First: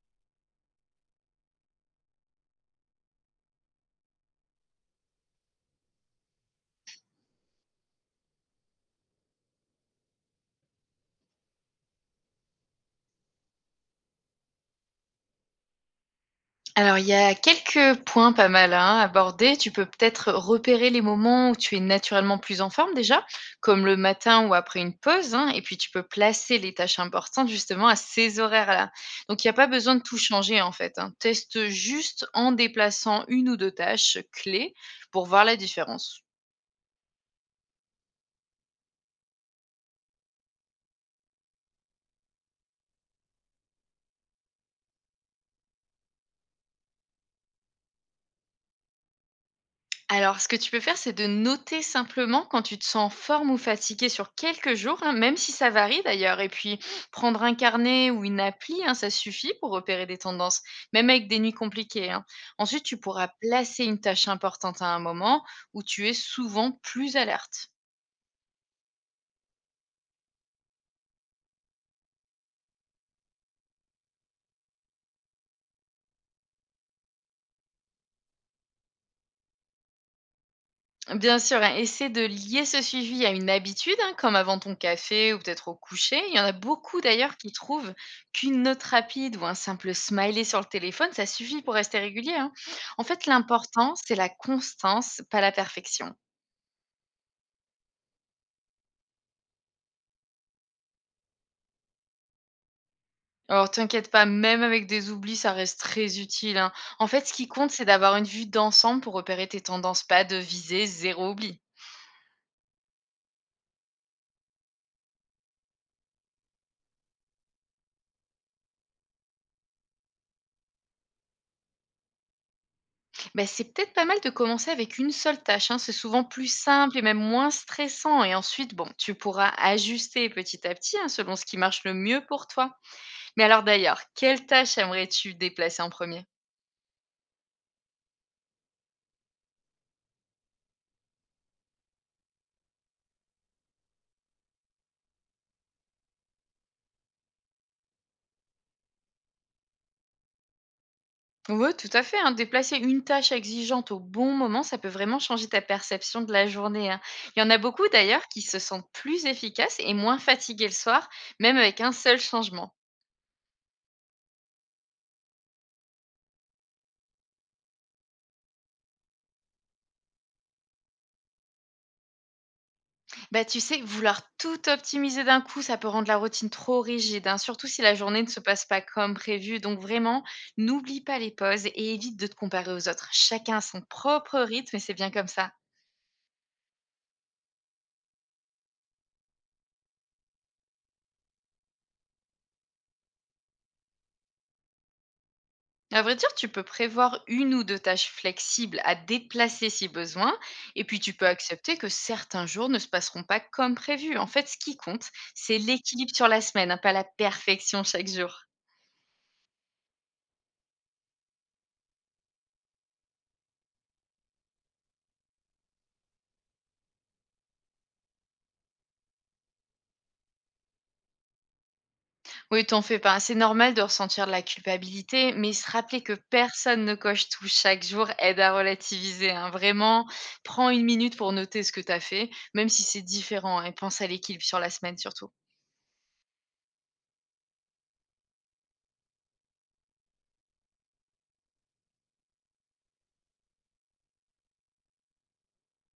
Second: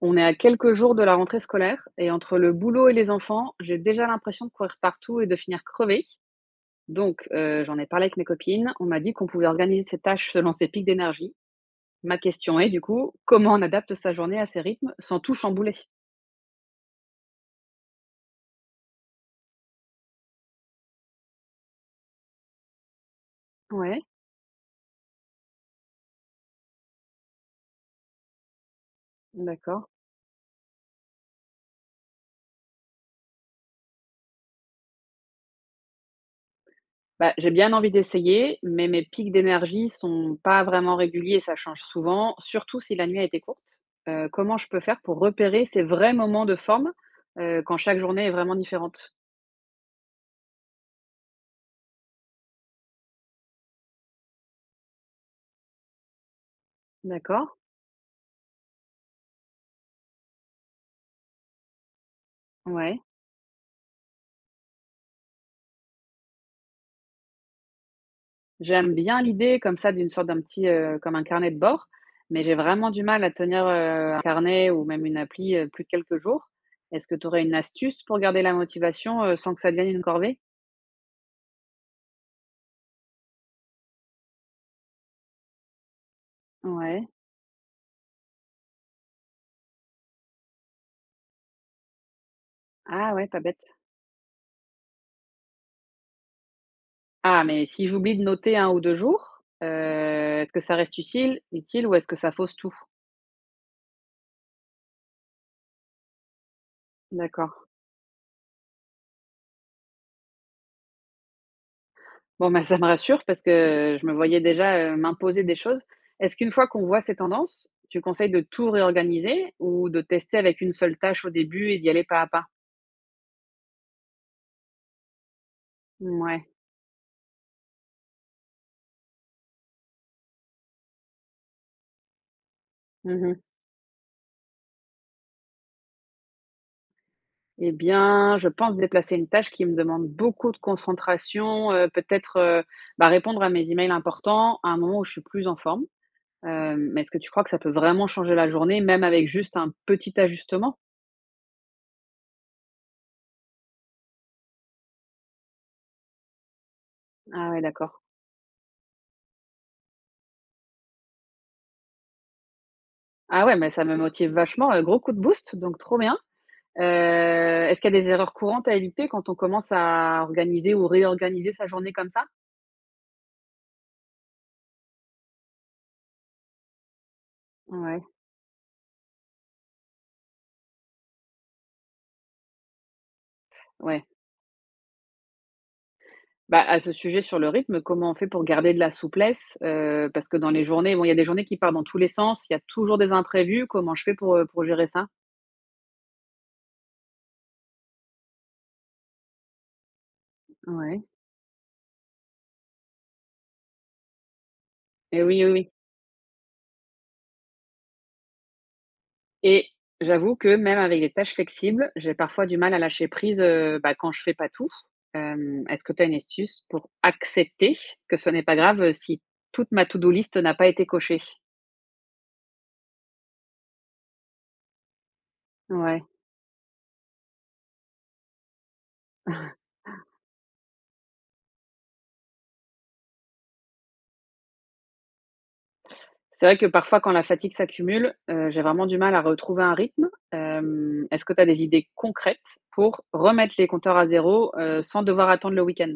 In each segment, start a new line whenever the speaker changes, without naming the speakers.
On est à quelques jours de la rentrée scolaire et entre le boulot et les enfants, j'ai déjà l'impression de courir partout et de finir crevée. Donc, j'en ai parlé avec mes copines. On m'a dit qu'on pouvait organiser ses tâches selon ses pics d'énergie. Ma question est, du coup, comment on adapte sa journée à ses rythmes sans tout chambouler?
Alors, il y a quelques points pas mal, hein, abordés. Tu peux peut-être repérer les moments où tu es naturellement plus en forme déjà, comme le
Ouais,
matin ou après une pause, hein, et puis tu peux placer les tâches importantes justement à ces horaires-là. Donc, il n'y a pas
d'accord.
besoin de tout changer en fait, hein. Teste juste en déplaçant une ou deux tâches clés pour voir la différence.
Bah, j'ai bien envie d'essayer, mais mes pics d'énergie sont pas vraiment réguliers, ça change souvent, surtout si la nuit a été courte. Comment je peux faire pour repérer ces vrais moments de forme quand chaque journée est vraiment différente?
Alors, ce que tu peux faire, c'est de noter simplement quand tu te sens en forme ou fatigué sur quelques jours, hein, même si ça varie d'ailleurs. Et puis, prendre
D'accord.
un carnet ou une appli, hein, ça suffit pour repérer des tendances, même avec des nuits compliquées, hein. Ensuite, tu
Ouais.
pourras placer une tâche importante à un moment où tu es souvent plus alerte.
J'aime bien l'idée comme ça d'une sorte d'un petit, comme un carnet de bord, mais j'ai vraiment du mal à tenir, un carnet ou même une appli, plus de quelques jours. Est-ce que tu aurais une astuce pour garder la motivation, sans que ça devienne une corvée?
Bien sûr, hein, essaie de lier ce suivi à une habitude, hein, comme avant ton café ou peut-être au coucher. Il y en a beaucoup
Ouais.
d'ailleurs qui trouvent qu'une note rapide ou un simple smiley sur le téléphone, ça suffit pour rester régulier, hein. En
Ah
fait,
ouais, pas bête.
l'important, c'est la constance, pas la perfection.
Ah, mais si j'oublie de noter un ou 2 jours, est-ce que ça reste utile ou est-ce que ça fausse tout?
Alors, t'inquiète pas, même avec des oublis, ça reste très utile, hein. En fait, ce qui
D'accord.
compte, c'est d'avoir une vue d'ensemble pour repérer tes tendances, pas de viser zéro oubli.
Bon, bah, ça me rassure parce que je me voyais déjà, m'imposer des choses. Est-ce qu'une fois qu'on voit ces tendances, tu conseilles de tout réorganiser ou de tester avec une seule tâche au début et d'y aller pas à pas?
Ben c'est peut-être pas mal de commencer avec une seule tâche, hein, c'est souvent
Ouais.
plus simple et même moins stressant. Et ensuite, bon, tu pourras ajuster petit à petit, hein, selon ce qui marche le mieux pour toi.
Mmh.
Mais alors d'ailleurs, quelle tâche aimerais-tu déplacer en premier?
Eh bien, je pense déplacer une tâche qui me demande beaucoup de concentration, peut-être, bah, répondre à mes emails importants à un moment où je suis plus en forme. Mais est-ce que tu crois que ça peut vraiment changer la journée, même avec juste un petit ajustement?
Oui, tout à fait, hein. Déplacer une tâche exigeante au bon moment, ça peut vraiment changer ta perception de la journée, hein. Il y
Ah
en a
ouais,
beaucoup
d'accord.
d'ailleurs qui se sentent plus efficaces et moins fatigués le soir, même avec un seul changement.
Ah ouais, mais ça me motive vachement, gros coup de boost, donc trop bien. Est-ce qu'il y a des erreurs courantes à éviter quand on commence à organiser ou réorganiser sa journée comme ça?
Bah, tu sais, vouloir tout optimiser d'un coup, ça peut rendre la routine trop rigide, hein, surtout si la
Ouais,
journée ne se passe pas comme prévu. Donc vraiment, n'oublie pas les pauses et évite de te comparer aux autres. Chacun a son
ouais.
propre rythme et c'est bien comme ça.
Bah, à ce sujet sur le rythme, comment on fait pour garder de la souplesse? Parce que dans les journées, bon, il y a des journées qui partent dans tous les sens, il y a toujours des imprévus. Comment je fais pour gérer ça?
À vrai dire, tu peux prévoir une ou deux tâches flexibles à déplacer si besoin, et puis
Ouais
tu peux accepter que certains jours ne se passeront pas comme prévu. En fait, ce qui compte,
et oui, oui,
c'est
oui
l'équilibre sur la semaine, hein, pas la perfection chaque jour.
et j'avoue que même avec des tâches flexibles, j'ai parfois du mal à lâcher prise, bah, quand je fais pas tout. Est-ce que tu as une astuce pour accepter que ce n'est pas grave, si toute ma to do list n'a pas été cochée?
Oui, t'en fais pas. C'est normal de ressentir de la culpabilité, mais se
Ouais.
rappeler que personne ne coche tout chaque jour aide à relativiser, hein. Vraiment, prends une minute pour noter ce que t'as fait, même si c'est différent, hein, et pense à l'équilibre sur la semaine surtout.
C'est vrai que parfois quand la fatigue s'accumule, j'ai vraiment du mal à retrouver un rythme. Est-ce que tu as des idées concrètes pour remettre les compteurs à zéro sans devoir attendre le week-end?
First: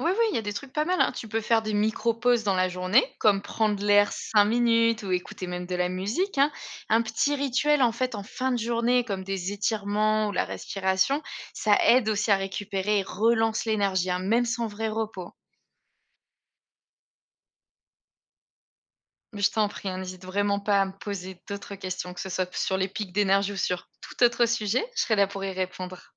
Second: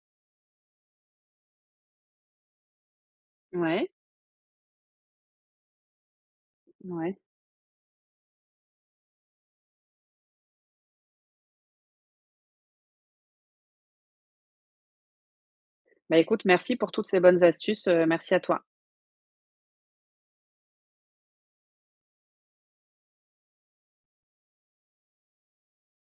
Oui, oui, il y a des trucs pas mal, hein. Tu peux faire des micro-pauses dans la journée, comme prendre
Ouais,
l'air 5 minutes ou écouter même de la musique, hein. Un
ouais.
petit rituel en fin de journée, comme des étirements ou la respiration, ça aide aussi à récupérer et relance l'énergie, hein, même sans vrai repos.
Bah, écoute, merci pour toutes ces bonnes astuces, merci à toi.
Je t'en prie, hein, n'hésite vraiment pas à me poser d'autres questions, que ce soit sur les pics d'énergie ou sur tout autre sujet, je serai là pour y répondre.